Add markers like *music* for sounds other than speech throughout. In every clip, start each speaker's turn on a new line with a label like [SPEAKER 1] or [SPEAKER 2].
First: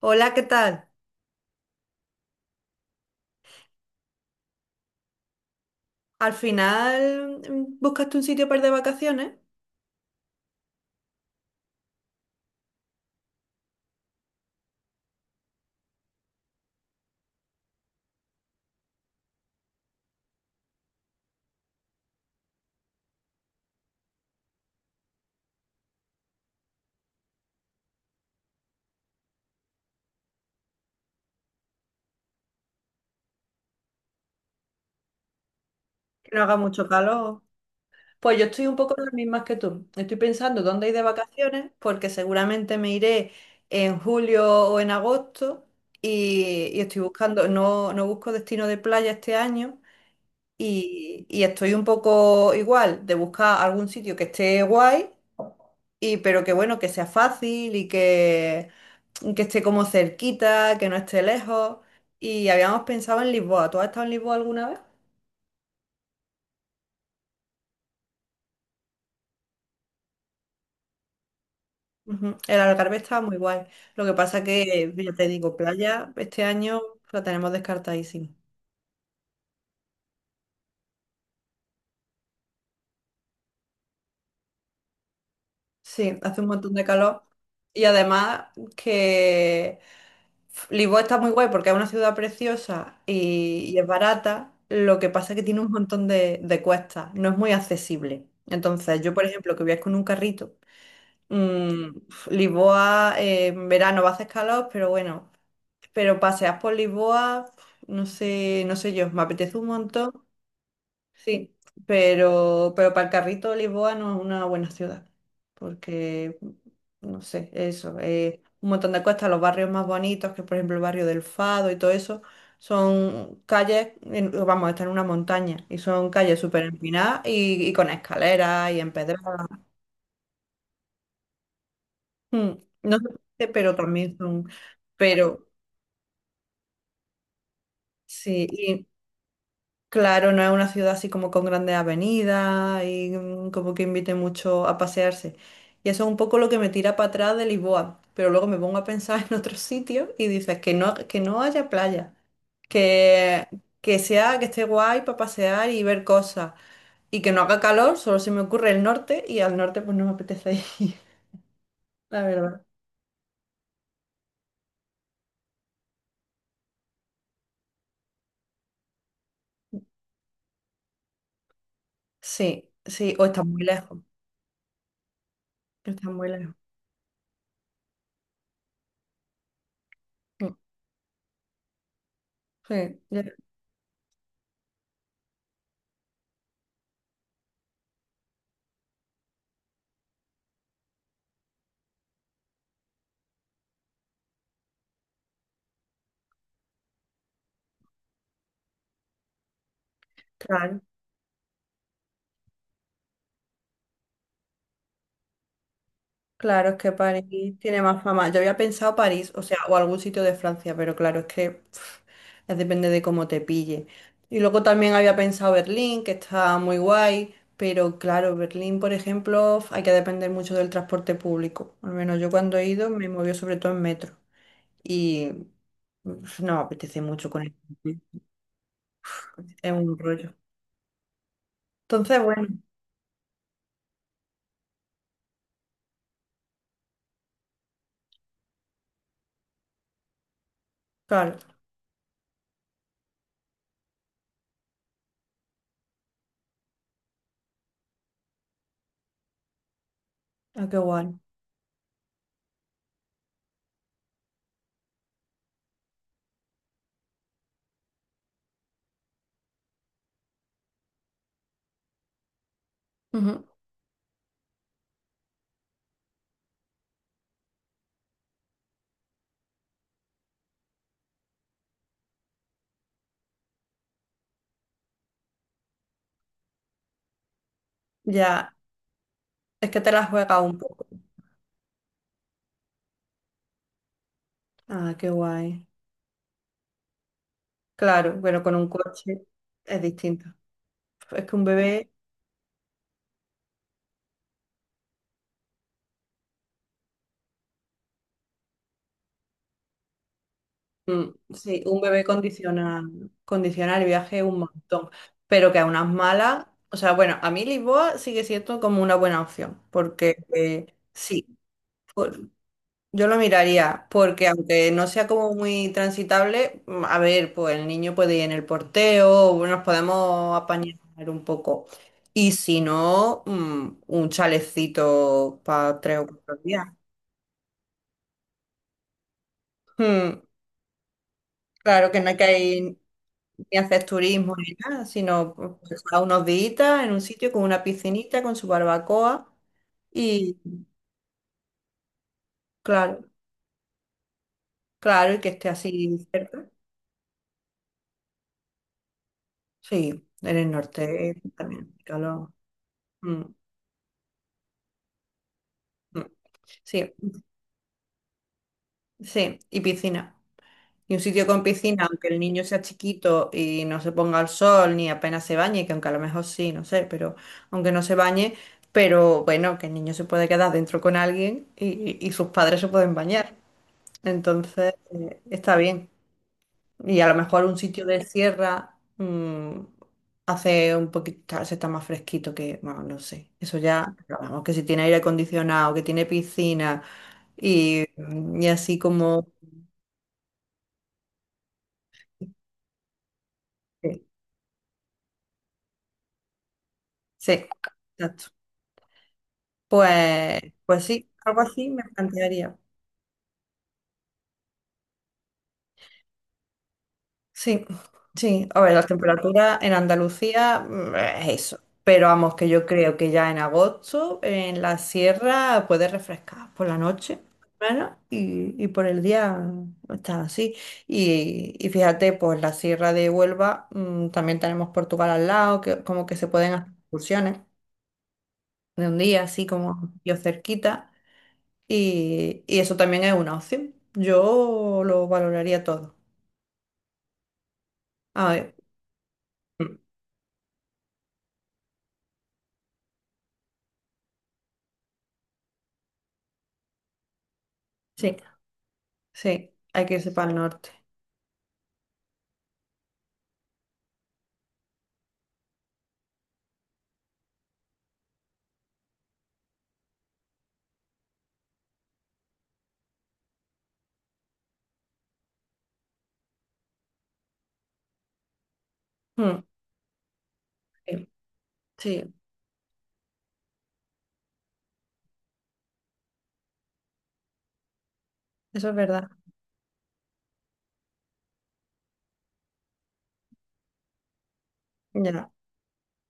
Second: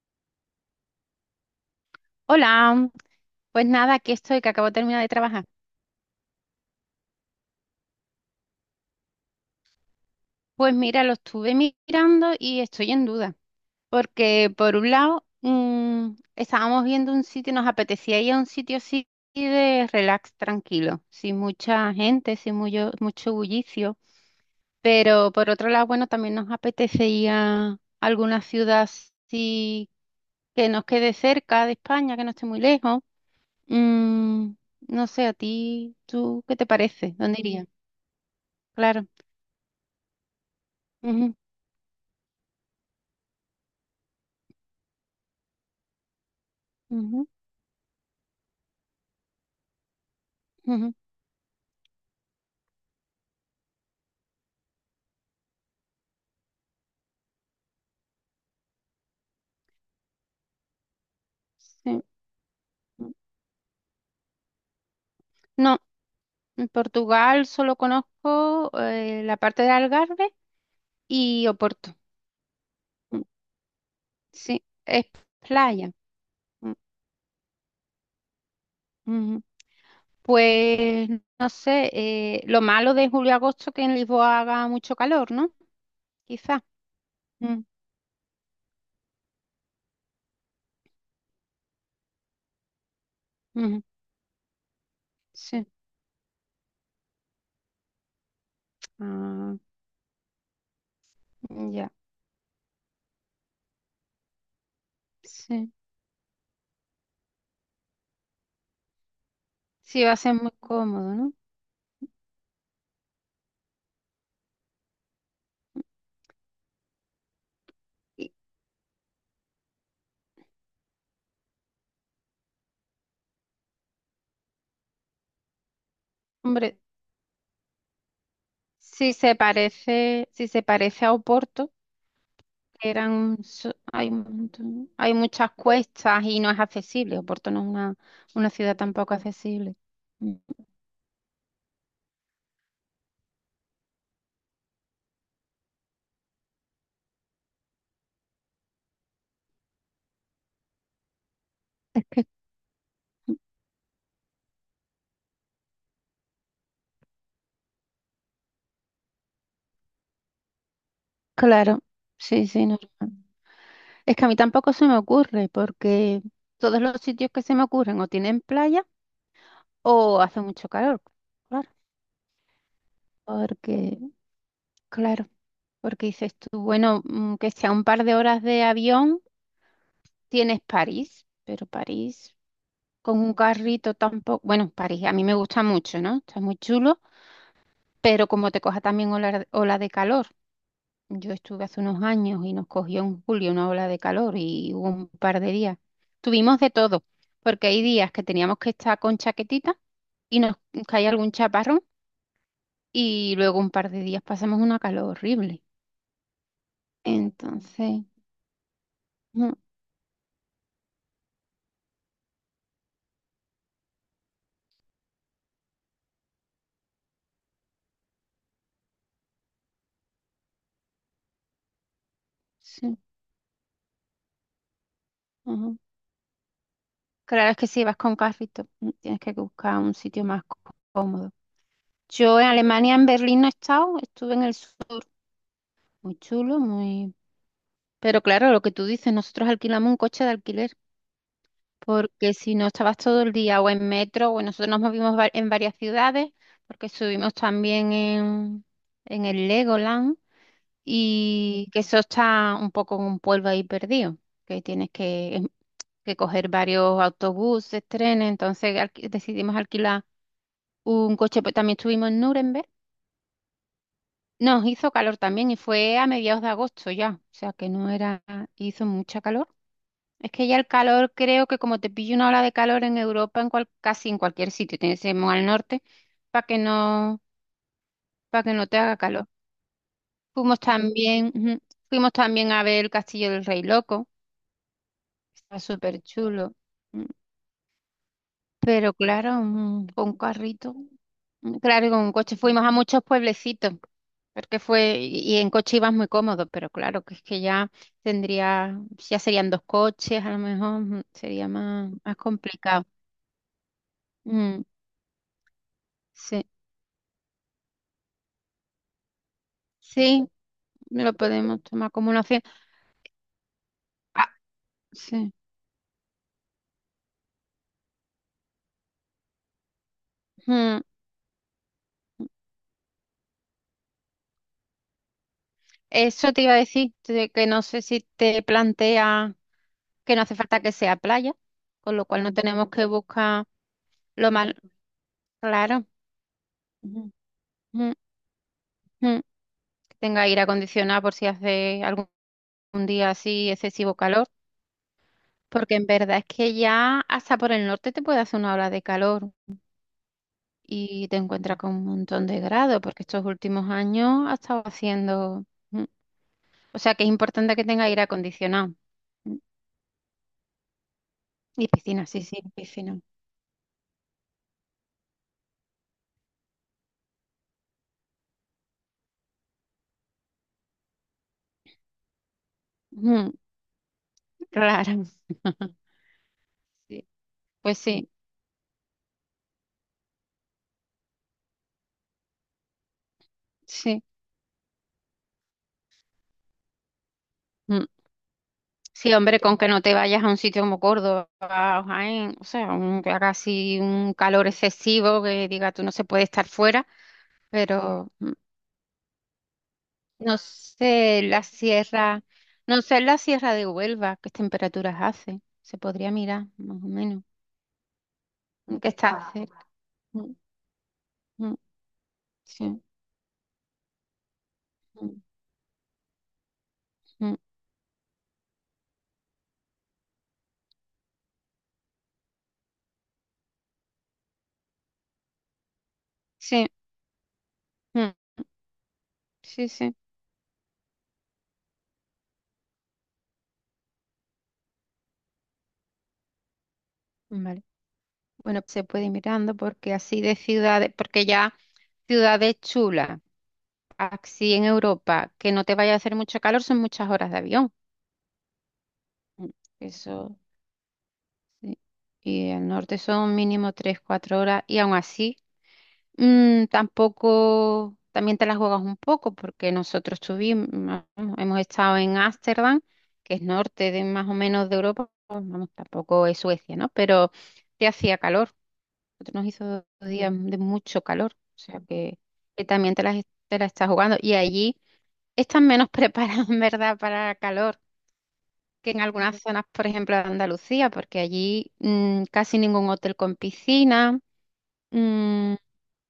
[SPEAKER 1] Hola, ¿qué tal?
[SPEAKER 2] Hola, pues nada, aquí estoy, que acabo de terminar de trabajar.
[SPEAKER 1] Al final buscaste un sitio para ir de vacaciones
[SPEAKER 2] Pues mira, lo estuve mirando y estoy en duda, porque por un lado estábamos viendo un sitio, nos apetecía ir a un sitio así de relax, tranquilo, sin mucha gente, sin mucho, mucho bullicio, pero por otro lado, bueno, también nos apetecía alguna ciudad así que nos quede cerca de España, que no esté muy lejos. Mm, no sé, a ti,
[SPEAKER 1] que no
[SPEAKER 2] ¿tú qué
[SPEAKER 1] haga
[SPEAKER 2] te
[SPEAKER 1] mucho
[SPEAKER 2] parece? ¿Dónde
[SPEAKER 1] calor.
[SPEAKER 2] irías?
[SPEAKER 1] Pues yo estoy un poco en
[SPEAKER 2] Claro.
[SPEAKER 1] las mismas que tú. Estoy pensando dónde ir de
[SPEAKER 2] Ujú.
[SPEAKER 1] vacaciones porque seguramente me iré en julio o en agosto y estoy
[SPEAKER 2] Ujú,
[SPEAKER 1] buscando, no busco destino de playa este año
[SPEAKER 2] ujú,
[SPEAKER 1] y estoy un poco igual de buscar algún sitio que esté guay. Y pero que bueno, que sea fácil que esté como cerquita, que no esté lejos.
[SPEAKER 2] sí.
[SPEAKER 1] Y habíamos pensado en Lisboa. ¿Tú has estado en Lisboa alguna vez?
[SPEAKER 2] No, en Portugal solo conozco la parte de Algarve y Oporto.
[SPEAKER 1] Ujú. El Algarve está
[SPEAKER 2] Mm.
[SPEAKER 1] muy guay. Lo que pasa
[SPEAKER 2] Sí,
[SPEAKER 1] que,
[SPEAKER 2] es
[SPEAKER 1] ya te digo,
[SPEAKER 2] playa.
[SPEAKER 1] playa este
[SPEAKER 2] Mm,
[SPEAKER 1] año la tenemos descartadísima.
[SPEAKER 2] ujú. Pues no sé, lo malo de julio-agosto que en Lisboa haga mucho calor, ¿no?
[SPEAKER 1] Sí, hace un
[SPEAKER 2] Quizá.
[SPEAKER 1] montón de calor.
[SPEAKER 2] Mm,
[SPEAKER 1] Y además que Lisboa está muy guay porque es una ciudad preciosa y
[SPEAKER 2] ujú,
[SPEAKER 1] es barata. Lo que pasa es que tiene
[SPEAKER 2] sí.
[SPEAKER 1] un montón de cuestas, no es muy accesible. Entonces, yo, por ejemplo,
[SPEAKER 2] Ah,
[SPEAKER 1] que viajo con un carrito, mm,
[SPEAKER 2] ya,
[SPEAKER 1] Lisboa en verano va a hacer calor, pero bueno,
[SPEAKER 2] sí.
[SPEAKER 1] paseas por Lisboa, no sé, no sé yo, me apetece un
[SPEAKER 2] Sí,
[SPEAKER 1] montón.
[SPEAKER 2] va a ser muy cómodo, ¿no?
[SPEAKER 1] Sí, pero para el carrito Lisboa no es una buena ciudad, porque, no sé, eso,
[SPEAKER 2] Y,
[SPEAKER 1] un montón de cosas, los barrios más bonitos, que por ejemplo el barrio del Fado y todo eso, son vamos, está en una montaña, y son calles súper
[SPEAKER 2] hombre,
[SPEAKER 1] empinadas y con escaleras y
[SPEAKER 2] si se
[SPEAKER 1] empedradas.
[SPEAKER 2] parece, si se parece a Oporto.
[SPEAKER 1] Mm, no sé,
[SPEAKER 2] Eran,
[SPEAKER 1] por qué, pero
[SPEAKER 2] hay,
[SPEAKER 1] también son,
[SPEAKER 2] hay
[SPEAKER 1] pero
[SPEAKER 2] muchas cuestas y no es accesible. Oporto no es una ciudad
[SPEAKER 1] sí,
[SPEAKER 2] tampoco accesible.
[SPEAKER 1] claro,
[SPEAKER 2] Mm.
[SPEAKER 1] no es una ciudad así como con grandes avenidas y como que invite mucho a pasearse. Y eso es un poco lo que me tira para atrás de Lisboa. Pero luego me pongo a pensar *laughs* en otros sitios y dices que no haya playa, que, que sea, que esté guay para pasear y ver cosas. Y que no haga calor, solo se me ocurre el norte y al norte pues no me apetece ir,
[SPEAKER 2] Claro,
[SPEAKER 1] *laughs* la
[SPEAKER 2] sí,
[SPEAKER 1] verdad.
[SPEAKER 2] sí, normal. Es que a mí tampoco se me ocurre porque todos los sitios que se me ocurren o tienen playa o hace mucho calor. Claro,
[SPEAKER 1] Sí, sí, o está muy lejos.
[SPEAKER 2] porque, claro, porque
[SPEAKER 1] Está muy
[SPEAKER 2] dices
[SPEAKER 1] lejos.
[SPEAKER 2] tú, bueno, que sea un par de horas de avión,
[SPEAKER 1] Mm,
[SPEAKER 2] tienes París, pero París
[SPEAKER 1] sí,
[SPEAKER 2] con
[SPEAKER 1] ya,
[SPEAKER 2] un carrito tampoco. Bueno, París a mí me gusta mucho, ¿no? Está muy chulo, pero como te coja también ola de calor, yo estuve hace unos años y nos cogió en julio una ola de calor y hubo un par de días. Tuvimos de todo, porque hay días que teníamos que estar con chaquetita y nos
[SPEAKER 1] claro.
[SPEAKER 2] caía algún chaparrón y luego un par de días pasamos una calor horrible.
[SPEAKER 1] Claro, es que París tiene más
[SPEAKER 2] Entonces,
[SPEAKER 1] fama. Yo había pensado París, o
[SPEAKER 2] mm,
[SPEAKER 1] sea, o algún sitio de Francia, pero claro, es que pf, es depende de cómo te pille. Y luego también había pensado Berlín, que está muy guay, pero claro, Berlín, por ejemplo, hay que depender mucho del transporte público. Al menos yo cuando he ido
[SPEAKER 2] sí,
[SPEAKER 1] me movió sobre todo en metro y
[SPEAKER 2] ujú.
[SPEAKER 1] pf, no me apetece mucho con
[SPEAKER 2] Claro,
[SPEAKER 1] el
[SPEAKER 2] es que si vas con
[SPEAKER 1] transporte,
[SPEAKER 2] carrito, tienes que
[SPEAKER 1] es
[SPEAKER 2] buscar un
[SPEAKER 1] un
[SPEAKER 2] sitio
[SPEAKER 1] rollo.
[SPEAKER 2] más cómodo.
[SPEAKER 1] Entonces,
[SPEAKER 2] Yo en
[SPEAKER 1] bueno,
[SPEAKER 2] Alemania, en Berlín, no he estado, estuve en el sur, muy chulo, muy pero claro, lo que tú dices, nosotros alquilamos un coche de alquiler,
[SPEAKER 1] claro,
[SPEAKER 2] porque si no estabas todo el día o en metro, o nosotros nos movimos en varias ciudades, porque subimos también en el Legoland,
[SPEAKER 1] ah, qué guay.
[SPEAKER 2] y que eso está un poco en un pueblo ahí perdido, que tienes que coger varios autobuses, trenes, entonces decidimos alquilar un coche, pues también estuvimos en Nuremberg.
[SPEAKER 1] Ujú.
[SPEAKER 2] Nos hizo calor también y fue a mediados de agosto ya, o sea que no era, hizo mucha calor. Es que ya el calor, creo que como te pilla una ola de calor en Europa, casi en cualquier sitio, tienes que ir al norte para que no, para
[SPEAKER 1] Ya,
[SPEAKER 2] que no te haga calor.
[SPEAKER 1] es que te la juegas un poco.
[SPEAKER 2] Ujú, fuimos también a ver el Castillo del Rey Loco,
[SPEAKER 1] Ah, qué guay.
[SPEAKER 2] está súper chulo. mm,
[SPEAKER 1] Claro, bueno, con un
[SPEAKER 2] Pero
[SPEAKER 1] coche
[SPEAKER 2] claro,
[SPEAKER 1] es
[SPEAKER 2] con un
[SPEAKER 1] distinto.
[SPEAKER 2] carrito,
[SPEAKER 1] Es que un
[SPEAKER 2] claro,
[SPEAKER 1] bebé,
[SPEAKER 2] y con un coche fuimos a muchos pueblecitos, porque fue, y en coche ibas muy cómodo, pero claro, que es que ya tendría, ya serían dos coches, a lo mejor sería
[SPEAKER 1] sí, un
[SPEAKER 2] más,
[SPEAKER 1] bebé
[SPEAKER 2] más
[SPEAKER 1] condiciona,
[SPEAKER 2] complicado.
[SPEAKER 1] condiciona el viaje un
[SPEAKER 2] Mm,
[SPEAKER 1] montón, pero que a unas malas,
[SPEAKER 2] sí.
[SPEAKER 1] o sea, bueno, a mí Lisboa sigue siendo como una buena opción, porque
[SPEAKER 2] Sí, lo
[SPEAKER 1] sí,
[SPEAKER 2] podemos tomar como una
[SPEAKER 1] por-
[SPEAKER 2] opción.
[SPEAKER 1] yo lo miraría, porque
[SPEAKER 2] Ah,
[SPEAKER 1] aunque no sea
[SPEAKER 2] sí.
[SPEAKER 1] como muy transitable, a ver, pues el niño puede ir en el porteo, o nos podemos apañar
[SPEAKER 2] Mm,
[SPEAKER 1] un poco. Y si no, un chalecito para tres o
[SPEAKER 2] Eso
[SPEAKER 1] cuatro
[SPEAKER 2] te iba a
[SPEAKER 1] días.
[SPEAKER 2] decir, de que no sé si te plantea que no
[SPEAKER 1] Mm.
[SPEAKER 2] hace falta que sea playa,
[SPEAKER 1] Claro
[SPEAKER 2] con
[SPEAKER 1] que
[SPEAKER 2] lo
[SPEAKER 1] no hay
[SPEAKER 2] cual no
[SPEAKER 1] que
[SPEAKER 2] tenemos
[SPEAKER 1] ir
[SPEAKER 2] que buscar
[SPEAKER 1] ni hacer
[SPEAKER 2] lo
[SPEAKER 1] turismo
[SPEAKER 2] más
[SPEAKER 1] ni *laughs* nada, sino pues,
[SPEAKER 2] claro.
[SPEAKER 1] pasar unos días en un
[SPEAKER 2] Ujú,
[SPEAKER 1] sitio con una
[SPEAKER 2] ujú,
[SPEAKER 1] piscinita, con su
[SPEAKER 2] ujú.
[SPEAKER 1] barbacoa
[SPEAKER 2] Que tenga
[SPEAKER 1] y
[SPEAKER 2] aire acondicionado por si hace algún
[SPEAKER 1] claro,
[SPEAKER 2] día así excesivo calor,
[SPEAKER 1] claro, y que esté
[SPEAKER 2] porque en
[SPEAKER 1] así
[SPEAKER 2] verdad es
[SPEAKER 1] cerca.
[SPEAKER 2] que ya hasta por el norte te puede hacer una ola de calor
[SPEAKER 1] Sí, en el
[SPEAKER 2] y
[SPEAKER 1] norte
[SPEAKER 2] te encuentras
[SPEAKER 1] también,
[SPEAKER 2] con
[SPEAKER 1] hace
[SPEAKER 2] un montón
[SPEAKER 1] calor.
[SPEAKER 2] de grados, porque
[SPEAKER 1] Mm,
[SPEAKER 2] estos últimos años ha estado haciendo...
[SPEAKER 1] mm.
[SPEAKER 2] O
[SPEAKER 1] Sí,
[SPEAKER 2] sea que es importante que tenga aire acondicionado. Mm,
[SPEAKER 1] sí, y piscina. Y un sitio con
[SPEAKER 2] Y
[SPEAKER 1] piscina,
[SPEAKER 2] piscina,
[SPEAKER 1] aunque el
[SPEAKER 2] sí, sí,
[SPEAKER 1] niño sea
[SPEAKER 2] piscina.
[SPEAKER 1] chiquito y no se ponga al sol ni apenas se bañe, que aunque a lo mejor sí, no sé, pero aunque no se bañe, pero bueno, que el niño se puede quedar dentro con alguien y sus padres se pueden
[SPEAKER 2] Mm,
[SPEAKER 1] bañar. Entonces,
[SPEAKER 2] Rara.
[SPEAKER 1] está
[SPEAKER 2] *laughs*
[SPEAKER 1] bien. Y
[SPEAKER 2] Sí,
[SPEAKER 1] a lo mejor un
[SPEAKER 2] pues
[SPEAKER 1] sitio de
[SPEAKER 2] sí,
[SPEAKER 1] sierra hace un poquito, se está más fresquito que, bueno, no sé. Eso ya,
[SPEAKER 2] sí.
[SPEAKER 1] pero vamos, que si tiene aire acondicionado, que tiene piscina
[SPEAKER 2] Mm.
[SPEAKER 1] y así
[SPEAKER 2] Sí,
[SPEAKER 1] como...
[SPEAKER 2] hombre, con que no te vayas a un sitio como Córdoba o Jaén, o sea, que haga así
[SPEAKER 1] Sí,
[SPEAKER 2] un calor excesivo, que diga tú no se puede estar fuera,
[SPEAKER 1] sí,
[SPEAKER 2] pero
[SPEAKER 1] exacto.
[SPEAKER 2] no
[SPEAKER 1] Pues, pues sí,
[SPEAKER 2] sé
[SPEAKER 1] algo
[SPEAKER 2] la
[SPEAKER 1] así me
[SPEAKER 2] sierra,
[SPEAKER 1] plantearía.
[SPEAKER 2] de Huelva, qué temperaturas hace, se podría mirar más o menos,
[SPEAKER 1] Sí, sí. A ver, las
[SPEAKER 2] que está
[SPEAKER 1] temperaturas
[SPEAKER 2] cerca.
[SPEAKER 1] en
[SPEAKER 2] Mm,
[SPEAKER 1] Andalucía es
[SPEAKER 2] mm,
[SPEAKER 1] eso. Pero vamos, que yo
[SPEAKER 2] sí,
[SPEAKER 1] creo que ya en agosto en la
[SPEAKER 2] mm,
[SPEAKER 1] sierra puede refrescar por la noche,
[SPEAKER 2] mm,
[SPEAKER 1] bueno, y por el día está así. Y fíjate, pues la sierra de Huelva, también tenemos Portugal al lado, que como que se pueden
[SPEAKER 2] sí.
[SPEAKER 1] hacer excursiones
[SPEAKER 2] Mm.
[SPEAKER 1] de un día, así
[SPEAKER 2] Sí,
[SPEAKER 1] como
[SPEAKER 2] sí,
[SPEAKER 1] yo cerquita. Y eso también es una opción. Yo lo valoraría todo.
[SPEAKER 2] vale.
[SPEAKER 1] A ver.
[SPEAKER 2] Bueno, se puede ir mirando
[SPEAKER 1] Mm,
[SPEAKER 2] porque así de ciudades, porque ya ciudades chulas, así en Europa, que no te vaya a hacer mucho calor, son muchas horas de avión.
[SPEAKER 1] sí.
[SPEAKER 2] Mm,
[SPEAKER 1] Sí, hay que irse para el
[SPEAKER 2] eso,
[SPEAKER 1] norte.
[SPEAKER 2] sí. Y al norte son mínimo tres, cuatro horas, y aún así, tampoco, también te las juegas un poco, porque hemos estado en Ámsterdam, que es norte de más o menos de Europa, pues, vamos, tampoco es Suecia, ¿no? Pero te hacía calor. Nosotros
[SPEAKER 1] Mm,
[SPEAKER 2] nos hizo dos días de mucho
[SPEAKER 1] sí,
[SPEAKER 2] calor, o sea
[SPEAKER 1] sí,
[SPEAKER 2] que también te las estás jugando. Y allí están menos *laughs* preparados, en verdad, para calor
[SPEAKER 1] eso es
[SPEAKER 2] que en
[SPEAKER 1] verdad.
[SPEAKER 2] algunas zonas, por ejemplo, de Andalucía, porque allí casi ningún hotel con piscina,
[SPEAKER 1] Ya,
[SPEAKER 2] mm,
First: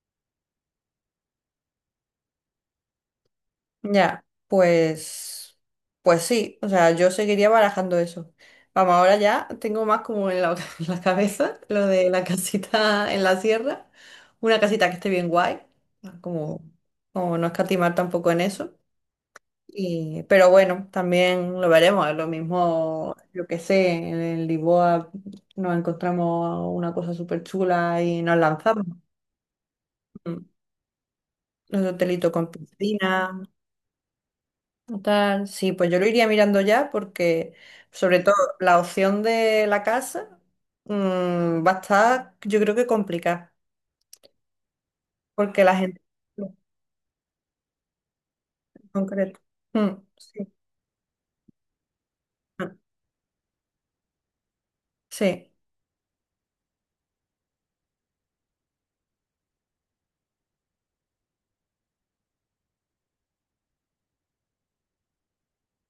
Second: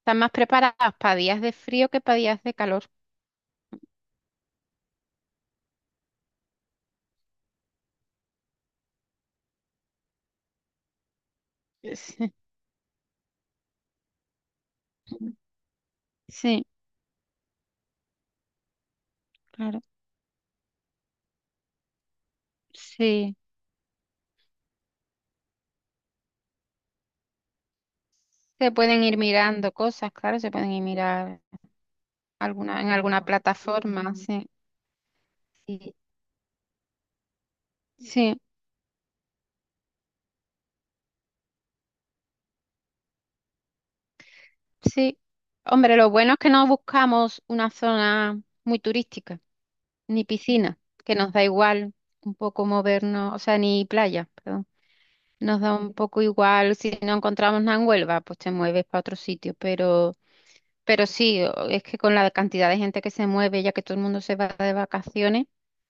[SPEAKER 2] están más preparados para días de frío que para días de calor.
[SPEAKER 1] ya, pues, pues sí, o sea, yo seguiría barajando eso. Vamos, ahora ya tengo más como en la, *laughs* en la cabeza lo de la
[SPEAKER 2] *laughs*
[SPEAKER 1] casita en la sierra, una casita que esté
[SPEAKER 2] Sí,
[SPEAKER 1] bien guay, como,
[SPEAKER 2] sí,
[SPEAKER 1] como no escatimar tampoco en eso.
[SPEAKER 2] claro,
[SPEAKER 1] Y, pero bueno, también lo veremos, es lo mismo,
[SPEAKER 2] sí.
[SPEAKER 1] yo qué sé, en Lisboa nos encontramos una cosa súper chula y nos
[SPEAKER 2] Se
[SPEAKER 1] lanzamos.
[SPEAKER 2] pueden ir mirando cosas, claro,
[SPEAKER 1] Hmm.
[SPEAKER 2] se pueden ir mirar
[SPEAKER 1] Un hotelito con
[SPEAKER 2] alguna, en alguna
[SPEAKER 1] piscina,
[SPEAKER 2] plataforma, sí.
[SPEAKER 1] o tal. Sí, pues
[SPEAKER 2] Sí.
[SPEAKER 1] yo lo iría mirando ya porque, sobre todo,
[SPEAKER 2] Sí.
[SPEAKER 1] la opción de la casa va a estar, yo creo que complicada,
[SPEAKER 2] Sí,
[SPEAKER 1] porque la
[SPEAKER 2] hombre,
[SPEAKER 1] gente
[SPEAKER 2] lo bueno es que
[SPEAKER 1] en
[SPEAKER 2] no buscamos una zona muy
[SPEAKER 1] concreto.
[SPEAKER 2] turística,
[SPEAKER 1] Mm,
[SPEAKER 2] ni
[SPEAKER 1] sí,
[SPEAKER 2] piscina, que nos da igual un poco
[SPEAKER 1] mm,
[SPEAKER 2] movernos, o sea, ni playa, perdón.
[SPEAKER 1] sí,
[SPEAKER 2] Nos da un poco igual si no encontramos nada en Huelva, pues te mueves para otro sitio, sí, es que con la cantidad de gente que se mueve, ya que todo el mundo se va de vacaciones,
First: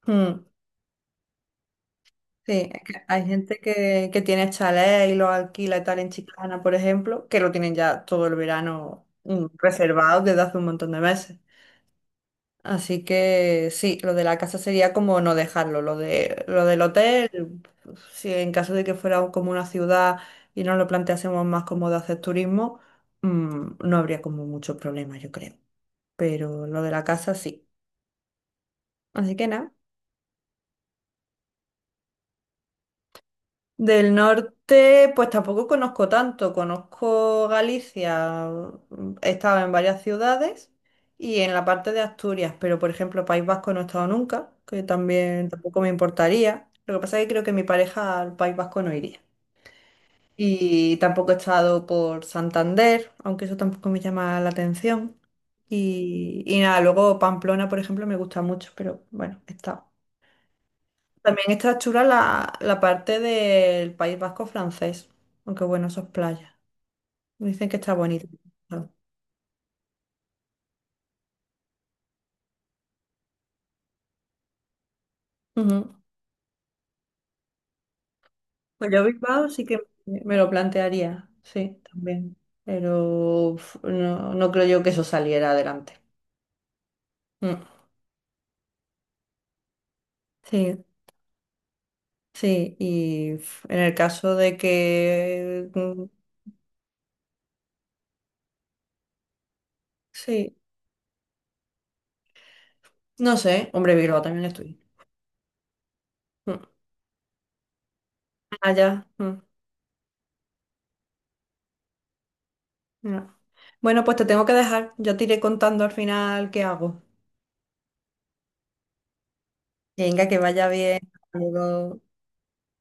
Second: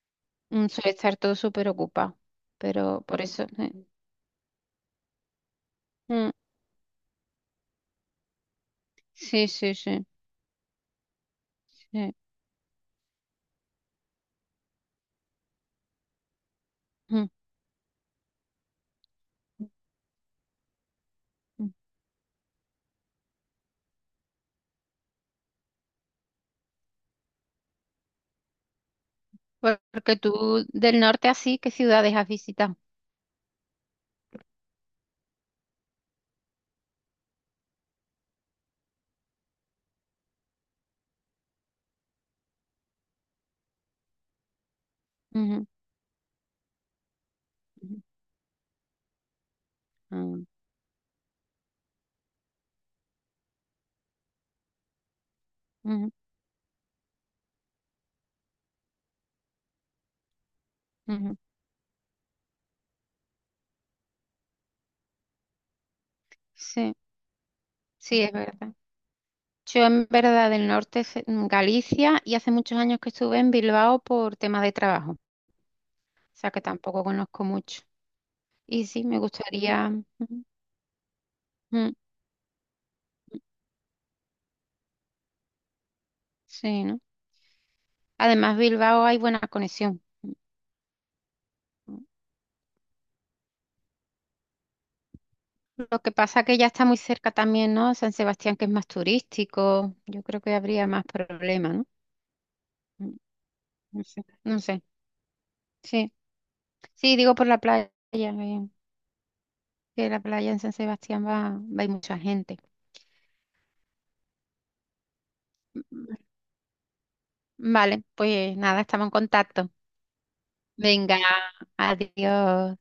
[SPEAKER 1] mm,
[SPEAKER 2] suele estar todo súper ocupado.
[SPEAKER 1] sí. Es
[SPEAKER 2] Pero
[SPEAKER 1] que
[SPEAKER 2] por
[SPEAKER 1] hay
[SPEAKER 2] eso,
[SPEAKER 1] gente que tiene chalés y los alquila y tal en
[SPEAKER 2] mm,
[SPEAKER 1] Chiclana, por ejemplo, que lo tienen ya todo el verano
[SPEAKER 2] sí, sí, sí,
[SPEAKER 1] reservado desde hace un montón de meses.
[SPEAKER 2] sí.
[SPEAKER 1] Así que sí, lo de la casa sería como no dejarlo. Lo del
[SPEAKER 2] Mm,
[SPEAKER 1] hotel, si en caso de que fuera como una ciudad y nos lo planteásemos más
[SPEAKER 2] mm.
[SPEAKER 1] como de hacer turismo, no habría como mucho problema, yo creo. Pero lo de la casa sí. Así que nada.
[SPEAKER 2] Porque tú del norte así, ¿qué ciudades has visitado?
[SPEAKER 1] Del norte, pues tampoco conozco tanto. Conozco Galicia, he estado en varias ciudades y en la parte de Asturias, pero por ejemplo, País Vasco no he estado nunca, que también
[SPEAKER 2] Ujú,
[SPEAKER 1] tampoco me importaría. Lo que pasa es que creo que mi
[SPEAKER 2] ujú,
[SPEAKER 1] pareja al País Vasco no iría.
[SPEAKER 2] ujú,
[SPEAKER 1] Y tampoco he estado por Santander, aunque eso tampoco me llama la atención.
[SPEAKER 2] ujú,
[SPEAKER 1] Y nada, luego Pamplona, por ejemplo, me gusta mucho, pero bueno, he estado.
[SPEAKER 2] ujú.
[SPEAKER 1] También está chula la, la parte del País Vasco francés, aunque bueno, esos playas.
[SPEAKER 2] Sí,
[SPEAKER 1] Dicen que está
[SPEAKER 2] sí,
[SPEAKER 1] bonito.
[SPEAKER 2] es verdad. Yo en verdad del norte, en Galicia, y hace muchos años que estuve en Bilbao por temas de trabajo, o
[SPEAKER 1] Ujú.
[SPEAKER 2] sea que tampoco conozco mucho. Y
[SPEAKER 1] Pues yo
[SPEAKER 2] sí, me
[SPEAKER 1] Bilbao sí que
[SPEAKER 2] gustaría,
[SPEAKER 1] me
[SPEAKER 2] ujú,
[SPEAKER 1] lo plantearía, sí,
[SPEAKER 2] ujú,
[SPEAKER 1] también. Pero uf, no, no creo yo que eso saliera adelante.
[SPEAKER 2] sí, ¿no?
[SPEAKER 1] Mm.
[SPEAKER 2] Además, Bilbao hay buena conexión.
[SPEAKER 1] Sí,
[SPEAKER 2] Ujú.
[SPEAKER 1] sí, y uf, en el caso de que...
[SPEAKER 2] Lo
[SPEAKER 1] mm,
[SPEAKER 2] que pasa que ya está muy cerca también, ¿no? San Sebastián, que es más turístico, yo creo
[SPEAKER 1] sí,
[SPEAKER 2] que habría más problemas, ¿no? Mm,
[SPEAKER 1] no sé, hombre,
[SPEAKER 2] No
[SPEAKER 1] Bilbao
[SPEAKER 2] sé,
[SPEAKER 1] también
[SPEAKER 2] no
[SPEAKER 1] estoy.
[SPEAKER 2] sé. Sí,
[SPEAKER 1] Mm.
[SPEAKER 2] sí, digo por la playa.
[SPEAKER 1] Allá. Mm,
[SPEAKER 2] Que la playa en San Sebastián va a ir mucha gente.
[SPEAKER 1] no. Bueno, pues te tengo que dejar. Yo te iré contando al final qué hago.
[SPEAKER 2] Vale, pues nada, estamos en contacto.
[SPEAKER 1] Venga, que vaya bien.
[SPEAKER 2] Venga,
[SPEAKER 1] Hasta luego.
[SPEAKER 2] adiós.